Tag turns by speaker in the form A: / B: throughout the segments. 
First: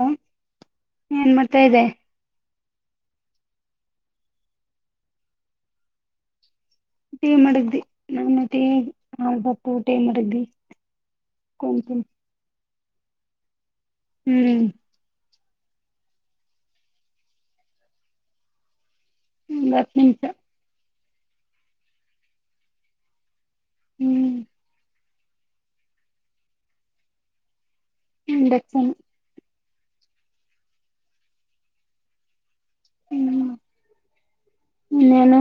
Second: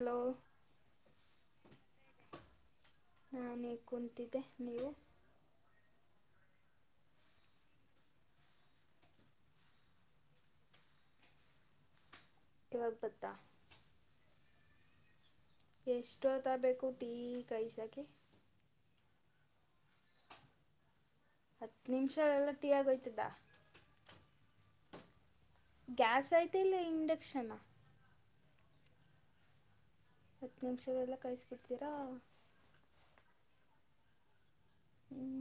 A: ಹ ಏನ್ ಮಾಡ್ತಾ ಇದೆ
B: ನಾನೇ ಕುಂತಿದ್ದೆ ನೀವ
A: ಊಟೀ ಮಾಡಡಗ್ದಿ ನಾನಟ ಹಾ ಬಪ್ಪು ಊಟಿ ಮಾಡಗ್ದಿ ಕಕನ್
B: ಇವಾಗ ಬತ್ತಾ
A: ಹ್ಮ್
B: ಎಷ್ಟೊತ್ತರ ಬೇಕು ಟೀ ಕಾಯಸೋಕೆ
A: ಬರ್ಶಚ
B: ಹತ್ತು ನಿಮಿಷಗಳೆಲ್ಲ ಟೀ ಆಗೋಯ್ತದ
A: ಹ್ಮ್
B: ಗ್ಯಾಸ್ ಐತೆ ಇಲ್ಲ ಇಂಡಕ್ಷನಾ
A: ಇಂಡಕ್ಷನ್
B: ಹತ್ತು ನಿಮಿಷಗಳೆಲ್ಲ ಕಾಯಿಸಬಿಡ್ತೀರಾ
A: ಹ್ಮ್ ಇನ್ನೇನು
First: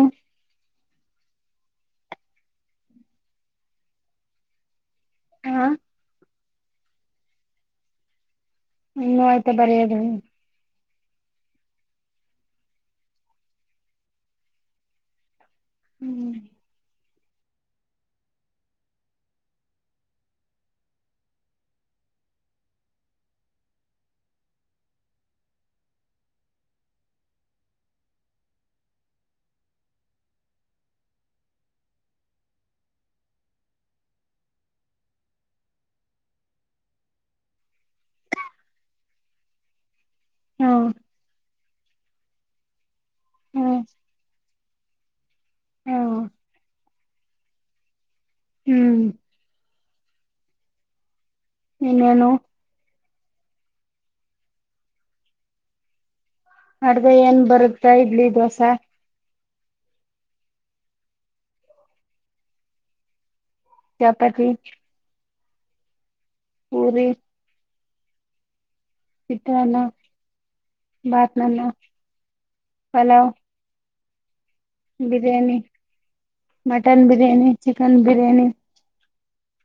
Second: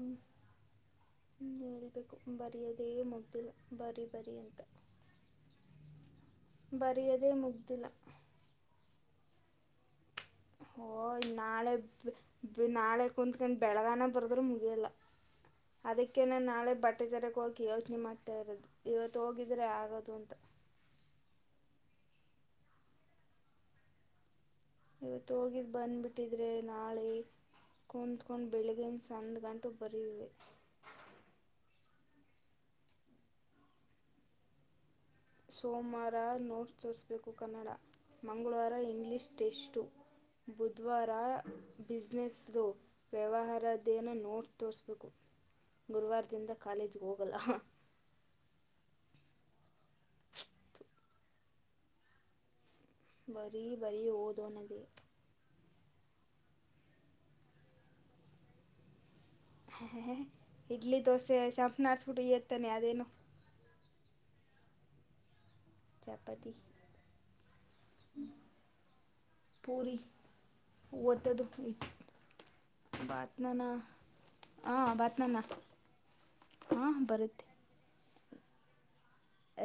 B: ನೀ ಹೇಳ್ಬೇಕು ಬರಿ ಅದೇ ಮುಗ್ದಿಲ್ಲ ಬರಿೀ ಬರ ಅಂತ
A: ಹಾ
B: ಬರೆಯದೇ ಮುಗ್ದಲ
A: ಹೂ ಆಯ್ತಾ ಬರಿೆಯೋದ
B: ಹ ನಳೆ ನಾಳೆ ಕುತ್ಕಂಡು ಬೆಳಗಾನ ಬರದ್ರೆ ಮುಗಿಯಲ್ಲ ಅದಕ್ಕೆೇ
A: ಹ್ಮ್
B: ನಾ ನಾಳೆ ಬಟ್ಟೆ ತರಗೆ ಹೋಗಕಿ ಯೋಚನೆ ಮಾಡ್ತಾ ಇರೋದು ಇವತ್ತು ಹೋಗಿದ್ರೆ ಆಗದು ಅಂತ ಇವತ್ತು ಹೋಗಿದ್ದು ಬಂದು್ಬಿಟ್ಟಿದ್ರೆ ನಾಳೆ ಕುತ್ಕೊಂಡು ಬೆಳಿಗ್ಗೆಿನ ಸಂಧ ಗಂಟು ಬರಿೆ ಸೋಮವಾರ ನೋಟ್ಸ್ ತೋರಿಸ್ಬೇಕು ಕನ್ನಡ ಮಂಗಳವಾರ ಇಂಗ್ಲೀಷ್ ಟೆಸ್ು
A: ಹಾ
B: ಬುಧವಾರ ಬಿಸಿಸಿನೆಸ್ ಲ
A: ಹ್ಮ
B: ವ್ಯವಹಾರಧೇನ ನೋಟ್ ತೋರಿಸ್ಬೇಕು
A: ಹಾ
B: ಗುರುವಾರದಿಂದ ಕಾಲೇಜಿಗೆ ಹೋಗಲ್ಲ
A: ಹ್ಮ್ ಇನ್ನೇನು
B: ಬರೀ ಬರೀ ಓದೋನದ
A: ಅಡ್ದ ಏನ್ ಬರುತ್ತ ಇಡ್ಲಿ ದೋಸೆ
B: ಹಾ ಇಡ್ಲಿ ದೋಸೆ ಚಂಪುನ ಆಡ್ಸ್ಬಿಟ್ಟು ಇತಾನೆ ಅದೇನು
A: ಚಪತಿಿ
B: ಜಪತಿಿ
A: ಪೂರಿ
B: ಹ್ಮ
A: ಚಿತ್ರಾನ್ನ
B: ಪೂರಿ
A: ಬಾತ್ನನ್ನ
B: ಹತ್ತುದವಿ
A: ಪಲಾವ್
B: ಬಾತನಾಾನಾ ಹಾಂ ಬತ್ನಮ್ಮ
A: ಬಿರಿಯಾನಿ
B: ಹಾಂ
A: ಮಟನ್
B: ಬರುತ್ತೆ
A: ಬಿರಿಯಾನಿ ಚಿಕನ್ ಬಿರಿಯಾನಿ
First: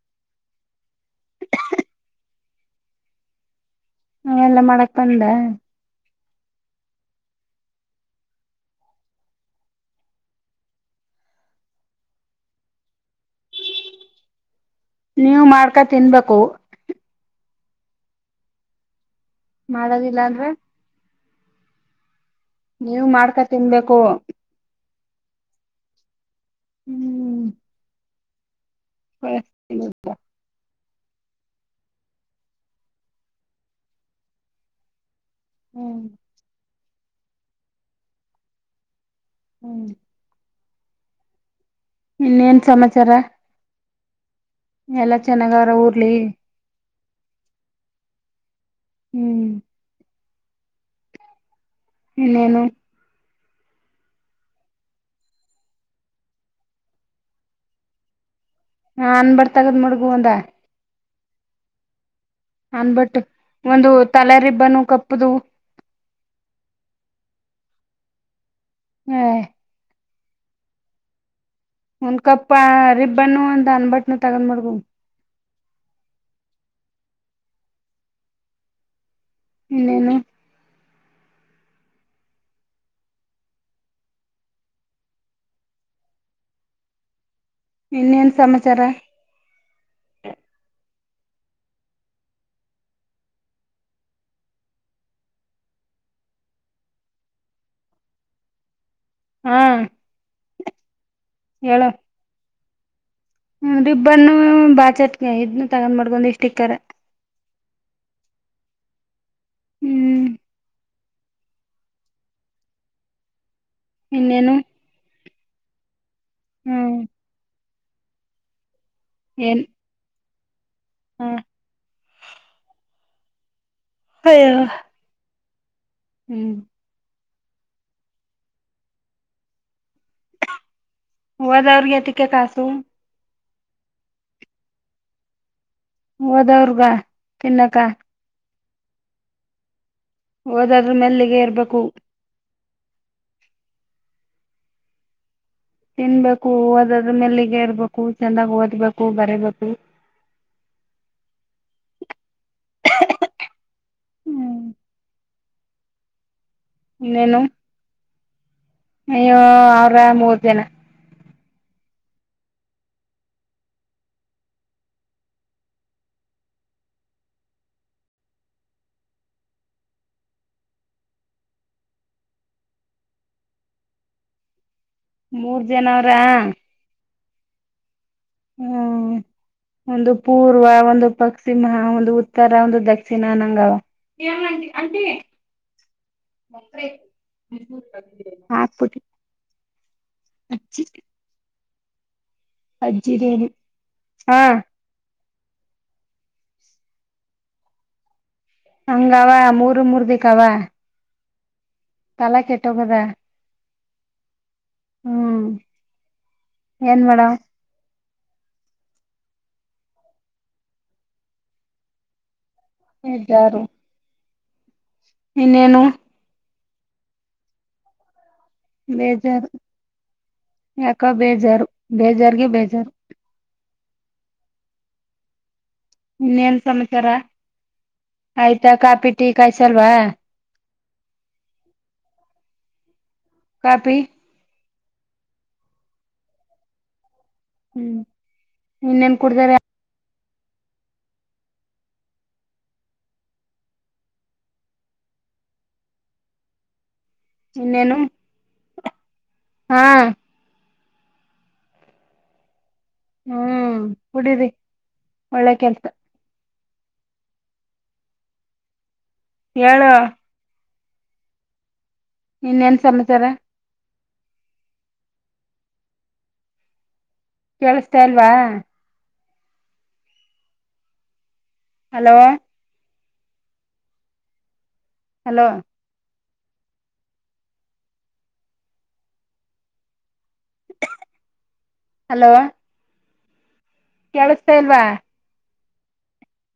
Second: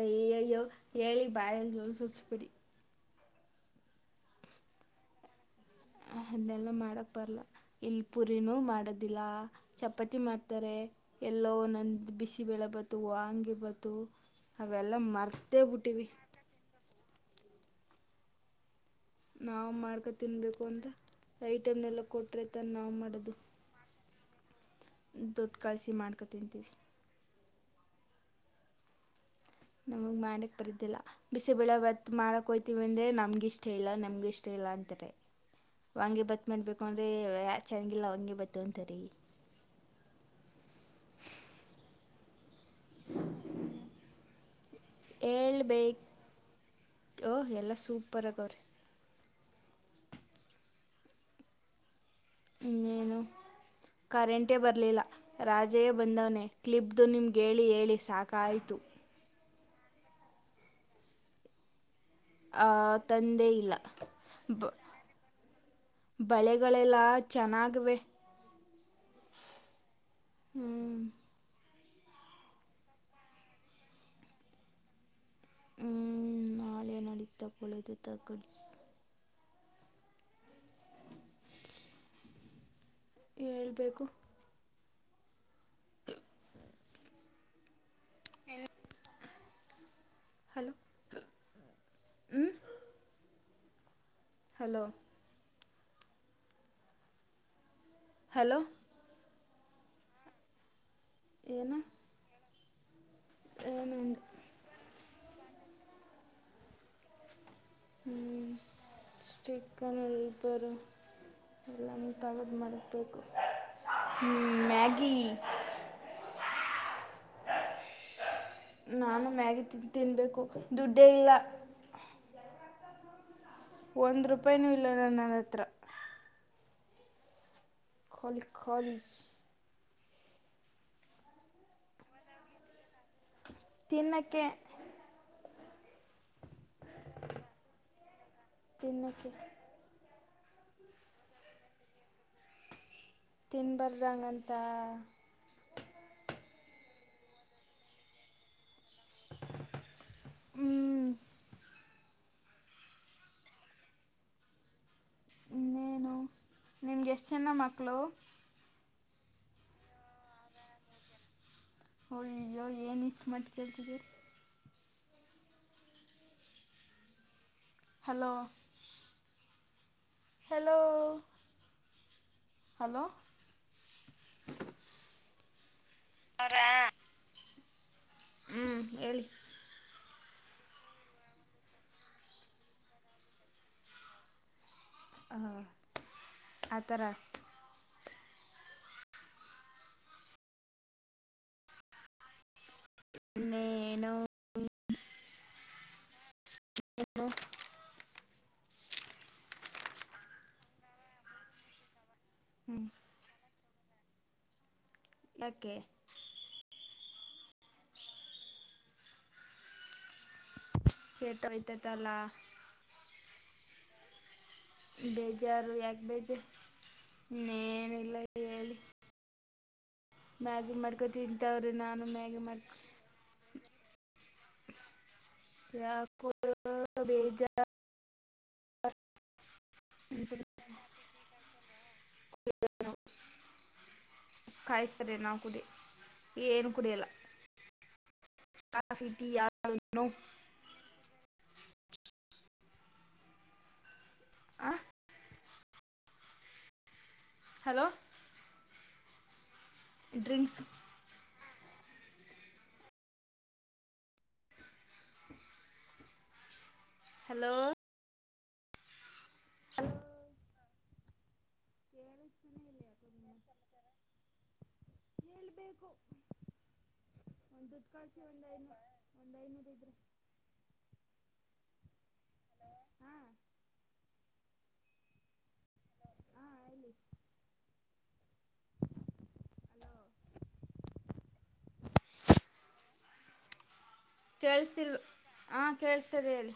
B: ಅಯ್ಯ ಅಯ್ಯೋ ಹೇಳಿ ಬಾಯಂದ ಸುರಿಸ್ಬಿಡಿ
A: ನೆಲ್ಲ ಮಾಡಕ್ ಬಂದ
B: ಅೆಲ್ಲ ಮಾಡೋಕ್ಕೆ ಬರಲ್ಲ ಇಲ್ಲಿ ಪುರಿನೂ ಮಾಡೋದಿಲ್ಲ ಚಪಾತಿ ಮಾಡ್ತಾರೆ ಎಲ್ಲೋ ನೊಂದು ಬಿಸಿ ಬೆಳೆಬತು ವಂಗಿರ್ ಬತು ಅವೆಲ್ಲ
A: ನೀವು
B: ಮರ್ತೇ
A: ಮಾಡ್ಕ
B: ಬಿಟ್ಟೀವಿ
A: ತಿನ್ಬೇಕು
B: ನಾವು ಮಾಡ್ಕೊ ತಿನ್ಬೇಕು ಅಂದ್ರೆ ಐಟಮ್ ಎಲ್ಲ ಕೊಟ್ರ
A: ನೀವು ಮಾಡ್ಕಾ ತಿನ್ಬೇಕು
B: ದುಡ್ಡು ಕಳಿಸಿ ಮಾಡ್ಕೊತಂತೀವಿ
A: ಹ್ಮ್ ಹ್ಮ
B: ನಮಗೆ ಮಾಡಕ್ ಬರಿದ್ದಿಲ್ಲ ಬಿಸಿಬಳೆ ಭತ್ ಮಾಡೋಕ್ಕೆೋಯ್ತೀವಿ ಅಂದರೆ ನಮ್ಗಿಷ್ಟ ಇಲ್ಲ ನಮಗ ಇಷ್ಟ ಇಲ್ಲ ಅಂತಾರೆ
A: ಹ್ಮ್
B: ಹಾಂಗಗೆ ಬತ್ ಮಾಡ್ಬೇಕು ಅಂದ್ರೆ ಯ ಚೆನ್ನಾಗಿಿಲ್ಲ ಹಂಗಗೆ ಬತ್ ಅಂತರಿ
A: ಹ್ಮಞ ಇನ್ನೇನ್ ಸಮಾಚಾರ ಎಲ್ಲಾ ಚೆನ್ನಾಗವ್ರ
B: ಳ್ಬೇಕ
A: ಊರ್ಲಿ
B: ಓಹ ಎಲ್ಲ ಸೂಪರ್ ಆಗ ಅವ್ರೀ
A: ಹ್ಮ್
B: ಇನ್ನೇನು? ಕರೆಂಟೇ ಬರಲಿಲ್ಲ? ರಾಜೆಯೇ ಬಂದವನೇ ಕ್ಲಿಪ್ದು ನಿಮ್ಗೆ ಹೇಳಿ ಹೇಳಿ ಸಾಕಾಯಿತು?
A: ಹಾ ಅನ್ ಬಟ್ ತಗದು ಮುಡ್ಗು ಒಂದ.
B: ಹಾ
A: ಅನ್ಬಟ್ಟು
B: ತಂದೆ ಇಲ್ಲ
A: ಒಂದು ತಲೆ
B: ಬ
A: ರಿಬ್ಬನು ಕಪ್ಪದು
B: ಬಳೆಗಳೆಲ್ಲ ಚೆನ್ನಾಗವೆ?
A: ಹೇ.. ಒಂದ್ ಕಪ್ಪ ರಿಬ್ಬನ್ನು, ಒಂದ ಅನ್ಬಟ್ನ ತಗೊಂದ್ ಮಾಡಗು
B: ಹ್ಮ್ ನಾಳೆ ನಡತ ಪಳದು ತಕ್ಕಡಿ
A: ಇನ್ನೇನು
B: ಹೇಳ್ಬೇಕು
A: ಇನ್ನೇನ್
B: ಹೆಲೋ
A: ಸಮಾಚಾರ
B: ಹಲೋ ಹಲೋ ಹಲೋ
A: ಹಾ
B: ಏನು ಏನು
A: ಹರಿಬ್ಬರ್ನ್ನು ಬಾಚಟ್ ಇದನ್ನು ತಗೊಂಡ್ ಮಾಡ್ಕೊಂಡ್ ಇಷ್ಟಿಕ್ಕರ್
B: ಹ
A: ಹ್ಮ್
B: ಸ್ಟಿಕನಪ ಎಲ್ಲಾನ ತಗದು್ ಮಾಡಬೇಕು
A: ಇನ್ನೇನು
B: ಮ್ಯಾಗಿ
A: ಹ್ಮ್
B: ನಾನು ಮ್ಯಾಗಿ
A: ಏನ್
B: ತಿನ್ ತಿನ್ಬೇಕು ದುಡ್ಡೇ
A: ಹ
B: ಇಲ್ಲ? ಒಂದು
A: ಅಯ್ಯೋ
B: ರೂಪಾಯಿನೂ ಇಲ್ಲ ನನ್ನ ಹತ್ರ
A: ಹ್ಮ್
B: ಖಾಲಿ.. ಖಾಲಿ....
A: [unintelligible]
B: ತಿನ್ನಕ್ಕೆ
A: ಹೋದ್ವರ್ಗ ತಿನ್ನಕ್ಕ
B: ತಿನ್ನಕ್ಕೆ
A: ಓದೊದ್ರ ಮೇಲೆ ನಿಗಾ ಇರ್ಬೇಕು
B: ತ ತಿನ್ಬಾರ್ದ ಅಂತಾ
A: ತಿನ್ಬೇಕು ಓದದ್ರ್ ಮೇಲ ನಿಗಾ ಇರ್ಬೇಕು ಚೆಂದಾಗ್ ಓದ್ಬೇಕು ಬರೀಬೇಕು
B: ಹ್ಮ್
A: ಹ್ಮ್
B: ಇನ್ನೇನು ನಿಮ್ಗೆ ಎಷ್ಟು
A: ಇನ್ನೇನು
B: ಜನಾ ಮಕ್ಕಳು?
A: ಅಯ್ಯೋ ಅವ್ರ ಮೂರ ಜನಾ
B: ಅಯ್ಯೋ ಏನು ಇಷ್ಟುಮ [unintelligible] ಹಲೋ ಹಲೋ ಹಲೋ
A: ಮೂರ್ ಜನವ್ರಾ
B: ಹ್ಮ್ ಹೇಳಿ
A: ಒಂದು ಪೂರ್ವ, ಒಂದು ಪಶ್ಚಿಮ, ಒಂದು ಉತ್ತರ, ಒಂದು ದಕ್ಷಿಣ, ಅನಂಗಾವ. ಹೇಮಾ ಆಂಟಿ, ಆಂಟಿ
B: ಹೇಳಿ ಆ ಥರ
A: [inaudible] ಅಜ್ಜಿರ್ ಹಾ
B: ಹ [inaudible]
A: ಹಂಗ ಅವ ಮೂರ್ ಮೂರ್ ದಿಕ್ಕ ಅವ ತಲಾ ಕೆಟ್ಟ
B: ಹ್ಮ್.
A: ಹೋಗೆದ? ಹ್ಮ್
B: ಯಾಕೆ?
A: ಏನ್ ಮಾಡುವ
B: ಕೇಟೋಹೋಯ್ತದಲ್ಲ
A: ಬೇಜಾರು
B: ಬೇಜಾರು? ಯಾಕ ಬೇಜಾರು? ಇನೇನ್ ಇಲ್ಲ ಹೇಳಿ
A: ಬೇಜಾರು
B: ಮ್ಯಾಗಿ
A: ಯಾಕೋ ಬೇಜಾರು
B: ಮಾಡ್ಕೊತಿಂತವ್ರೆ ನಾನು ಮ್ಯಾಗಿ
A: ಬೇಜಾರ್ಗೆ
B: ಮಾಡ್ಕ
A: ಬೇಜಾರು
B: [unintelligible]
A: ಇನ್ನೇನ್ ಸಮಾಚಾರ
B: ಬೇಜಾರು
A: ಆಯ್ತಾ ಕಾಫಿ ಟೀ ಕಾಯಸಲ್ವಾ
B: [unintelligible]
A: ಕಾಪಿ
B: ಕಾಯಿಸ್ತಾರೆ ನಾವು ಕುಡಿ ಏನು ಕುಡಿಯಲ್ಲಾ
A: ಹ್ಮ್ ಇನ್ನೇನ್ ಕುಡ್ದಾರ
B: [unintelligible] ಆ ಹಲೋ
A: ಇನ್ನೇನು ಹಾ
B: ಡ್ರಿಂಕ್ಸ್
A: ಹ್ಮ್ ಕುಡೀರಿ ಒಳ್ಳೆ ಕೆಲ್ಸಾ
B: ಹಲೋ.
A: ಹೇಳು.
B: ಕೇಳಿಸ್ತಾನೆ
A: ಇನ್ ಏನ್
B: ಇಲ್ಲ ಯಾಕೋ
A: ಸಮಾಚಾರ
B: ಬು ಒಂದ ದುಡ್ಡು
A: ಕೇಳಿಸತಾ
B: ಕಳ್ಸಿ
A: ಇಲ್ವಾ
B: ಒಂದ್ ಐನೂ ಒಂದ್ ಐನೂರು ಇದ್ರೆ
A: ಹಲೋ
B: ಹಾಂ
A: ಹಲೋ
B: ಹಾ ಹೇಳಿ ಹಲೋ
A: [unintelligible] ಹಲೋ ಕೇಳಿಸತಾ ಇಲ್ವಾ
B: ಕೇಳ್ಸತಿಲ್ ಹ ಕೇಳ್ಸತದೆ ಹೇಳಿ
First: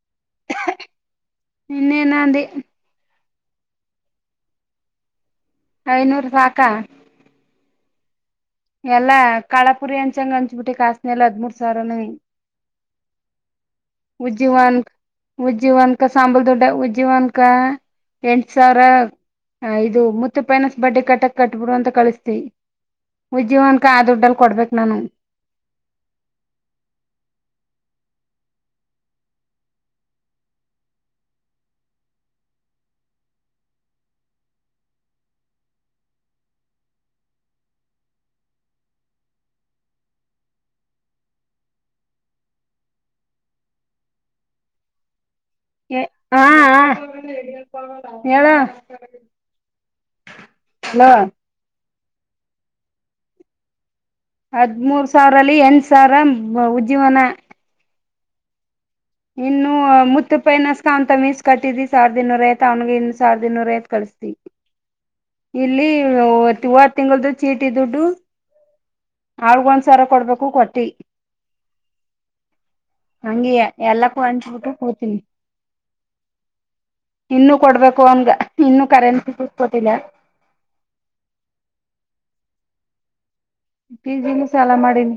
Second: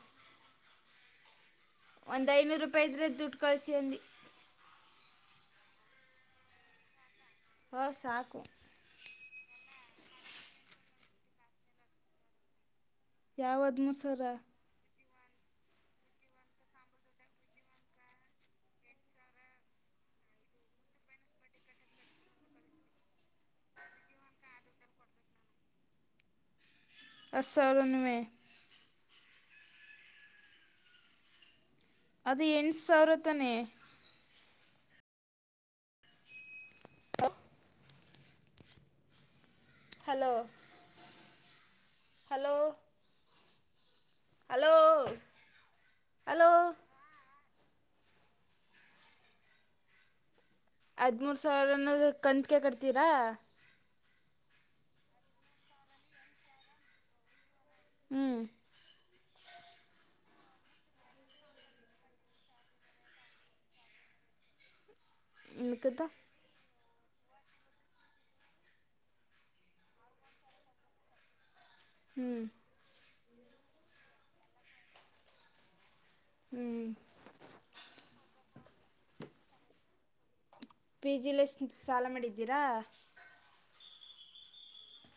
A: ಇನ್ನೇನ
B: ಒಂದ್
A: ಅಂದಿ
B: ಐನೂರು. ಪೈ ಇದ್ರೆ ದುಡ್ಡ ಕಳಸಿ ಅಂದಿ.
A: ಐನೂರು ಸಾಕಾ.
B: ಹಾ ಸಾಕು.
A: ಎಲ್ಲಾ ಕಳಾಪುರಿ ಅಂಚಗ ಅಂಚ್ ಬಿಟ್ಟಿ ಕಾಸನ ಎಲ್ಲ ಹದ್ಮೂೂರ್ ಸಾವಿರನು ಈಗ
B: ಯಾವ ಹದ್ಮು
A: ಉಜ್ಜಿವನ್ರ. ಉಜ್ಜೀಿವನಕ ಸಾಂಬಲ್ ದೊಡ್ಡ ಉಜ್ಜೀಿವನಕ ಎಂಟ ಸಾವಿರ. ಹ ಇದು ಮುತ್ತ ಪೈನಸ್ ಬಡ್ಡೆ ಕಟ್ಟಕ್ ಕಟ್ಬಿಡು ಅಂತ ಕಳಿಸ್ತತಿ. ಉಜ್ಯೀವನಕ ಆ ದುಡ್ಡಲ್ಲಿ ಕೊಡ್ಬೇಕು ನಾನು.
B: ಹತ್ತಸಾವಿರನುವೆ. ಅದ ಎಂಟು ಸಾವಿರ ತನೇ. ಹಲೋ [unintelligible] ಹಲೋ ಹಲೋ
A: ಎ ಹಾ
B: ಹಲೋ
A: ಹಾ ಹೇಳ.
B: ಹದ್ಮೂರು ಸಾವಿರ ಅನ್ನೋದ್ ಕಂತಕೆ ಕಟ್ತೀರಾ.
A: ಹದ್ಮೂರ್ ಸಾವಿರಲ್ಲಿ ಎಂಟ ಸಾವಿರ ಉಜ್ಜಿವನ.
B: ಹ್ಮ್
A: ಇನ್ನು ಮುತ್ತ ಪೈನಸ್ಕ ಅವಂತ ಮೀಸ್ ಕಟ್ಟಿದಿ ಸಾವಿರದ ಇನ್ನೂರ ಐತ ಅವನಿಗೆ ಇನ್ನ ಸಾವಿರದ ಇನ್ನೂರ ಐವತ್ತು ಕಳಿಸತಿ.
B: ಇನ್ಕದ
A: ಇಲ್ಲಿವತ್ತ್ತ. ತಿಂಗಳ ದ ಚೀಟಿ ದುಡ್ಡು ಆಳ್ಗ ಒಂದ್ಸವಿರ ಕೊಡ್ಬೇಕು ಕೊಟ್ಟಿ.
B: ಹ್ಮ್
A: ಹಂಗೆಯಾ ಎಲ್ಲಕ್ಕೂ ಅನ್ಚ್ಬಿಟ್ಟು ಕುತಿನಿ.
B: ಹ್ಞೂ
A: ಇನ್ನುೂ ಕೊಡ್ಬೇಕು ಅವನ್ಗ ಇನ್ನು ಕರೆನ್ಸಿ ದುಡ್ಡ ಕೊಟ್ಟಿಲ.
B: ಪಿ ಜಿ ಲಿ ಎಸ್ಟ ಸಾಲ ಮಾಡಿದ್ದೀರಾ?
A: ಪಿ ಜಿ ಲಿ ಸಾಲ ಮಾಡಿನಿ.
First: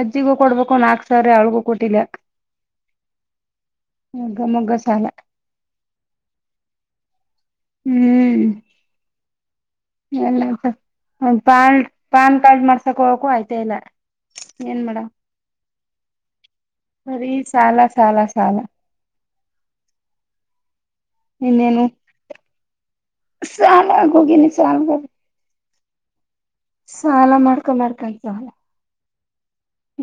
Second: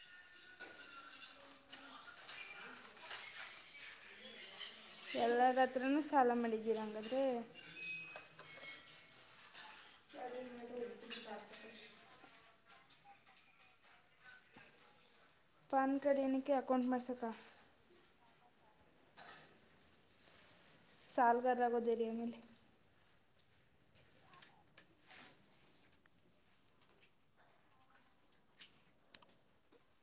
A: ಅಜ್ಜಿಗು ಕೊಡಬೇಕು ನಾಕ ಸಾವಿರ ಅವಳ್ಳಗೂ ಕೊಟ್ಟಿಲ್ಲ. ಹ ಗ ಮಗ್ಗ ಸಾಲ
B: ಎಲ್ಲಾರ ಅತ್ರನು ಸಾಲ ಮಡಿದಿರಾ ಅಂಗದ್ರೆ.
A: ಹ್ಮ್ ಎಲ್ಲ ಒ ಪಾ ಒಂದ ಪಾನ್ ಪಾನ್ ಕಾರ್ಡ್ ಮಾಡ್ಸಕ್ ಹೋಗಕ ಆಯ್ತಾ ಇಲ್ಲ. ಏನ್ ಮಾಡವ.
B: ಪಾನ್ ಕಡ್ ಎನ [unintelligible]
A: ಬರಿ ಸಾಲ ಸಾಲ ಸಾಲ
B: ಸಾಲಗಾರ ಆಗೋದ್ರಿ ಏನ್ ಇಲ್ಲಿ.
A: ಸಾಲಆಗಿ ಹೋಗಿನಿ ಸಾಲದಲ್ಲಿ. ಸಾಲ ಮಾಡ್ಕೊ ಮಾಡ್ಕ [unintelligible]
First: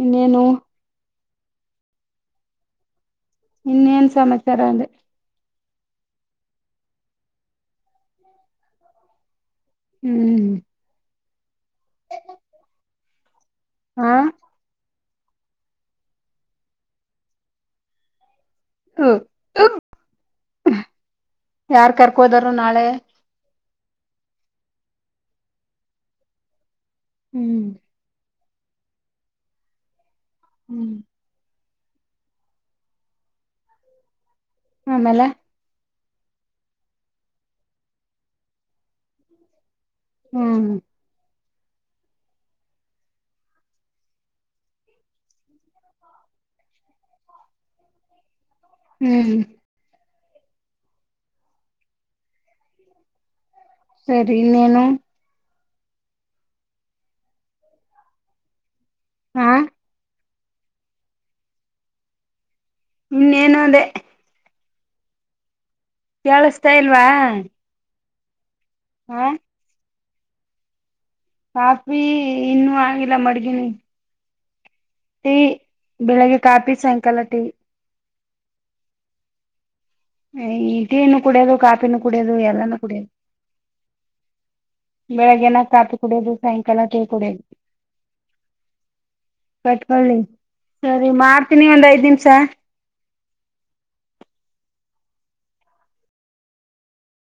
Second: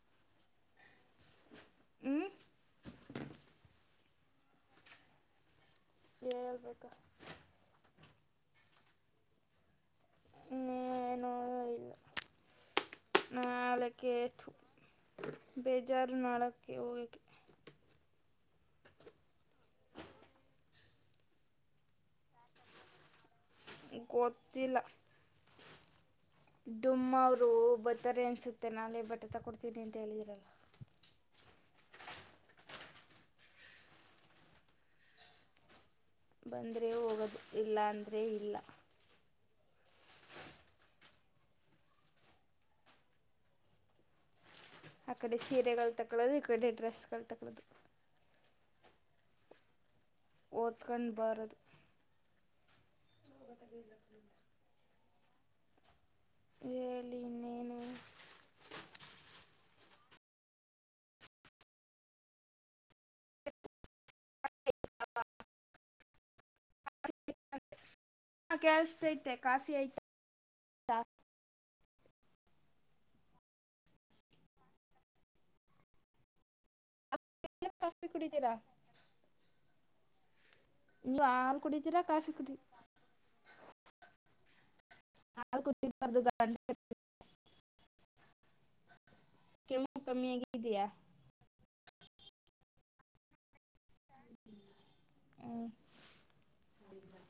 A: ಇನ್ನೇನು.
B: ಹ್ಞೂ
A: ಇನ್ನೇನ್ ಸಮಾಚಾರ ಅಂದೆ.
B: ಹೇಲಬೇಕು.
A: ಹ್ಮ್.
B: ಇನ್ನೇನು
A: [inaudible] ಹಾ
B: ನಾಳಕ್ಕೆು ಬೇಜಾರು ನಾಳಕ್ಕೆ ಹೋಗಕ್ಕೆ.
A: ಹ [inaudible] ಯಾರ್ ಕರ್ಕೋದರು ನಾಳೆ.
B: ಗೊತ್ತಿಲ್ಲ ಡುಮ್ಮ ಅವ್ರು
A: ಹ್ಮ್
B: ಬ ರ್ತಾರೆ ಅನಿಸುತ್ತೆ ನಾಳೆ ಬಟ್ಟೆ ತಗೊಡ್ತೀನಿ ಅಂತ ಹೇಳಿದರಲ್ಲ.
A: ಹ್ಮ್. ಆಮೇಲೆ.
B: ಬಂದ್ರೆ ಹೋಗೋದು ಇಲ್ಲ ಅಂದ್ರೆ ಇಲ್ಲ.
A: ಹ್ಮ್.
B: ಅಕ್ಕಡೆ ಸೀರೆ ಕಲ್ತಕ್ಕಲದು ಇಕ್ಕಡೆ ಡ್ರೆಸಗಳ ತಕಳದು.
A: ಹ್ಮ್.
B: ಓದ್ಕೊಂಡ ಬರದು. [unintelligible]
A: ಸರಿ ಇನ್ನೇನು.
B: ಹೇಳಿ ಇನ್ ಏನ್.
A: ಹಾ. ಇನ್ನೇನು ಅದೇ. ಕೇಳಸ್ತಾ ಇಲ್ವಾ.
B: ಹ
A: ಹ
B: ಕೇಳಸ್ತೈತೆ ಕಾಫಿ ಐತ
A: ಕಾಫಿ ಇನ್ನೂ ಆಗಿಲ್ಲ ಮಡಗಿವನಿ. ಟೀ ಬೆಳಿಗ್ಗೆ ಕಾಫಿ ಸಾಯಂಕಾಲ ಟೀ.
B: ಕಾಫಿ ಕುಡಿತೀರಾ.
A: ಈ ಟೀನು
B: ನೀವು
A: ಕುಡಿಯೋದು
B: ಹಾಲು
A: ಕಾಫಿನೂ
B: ಕುಡಿತೀರಾ ಕಾಫಿ
A: ಕುಡಿಯೋದು
B: ಕುಡಿ
A: ಎಲ್ಲಾನೂ ಕುಡಿಯೋದು.
B: [inaudible]
A: ಬೆಳಗ್ಗೆನ
B: ಹಾಲು
A: ಕಾಪಿ
B: ಕುಡಿಬಾರ್ದು
A: ಕುಡೋದು
B: ಗಂಟಲು
A: ಸಾಯಂಕಾಲ ಟಿ ಕುಡೋದು.
B: ಕೆಮ್ಮು
A: ಕಟ್ಕೊಳ್ಳಿ
B: ಕಮ್ಮಿಯಾಗಿದೆಯಾ
A: ಸರಿ ಮಾಡ್ತೀನಿ ಒಂದ್ ಐದ್ ನಿಮ್ಸ.
B: ಹ [inaudible]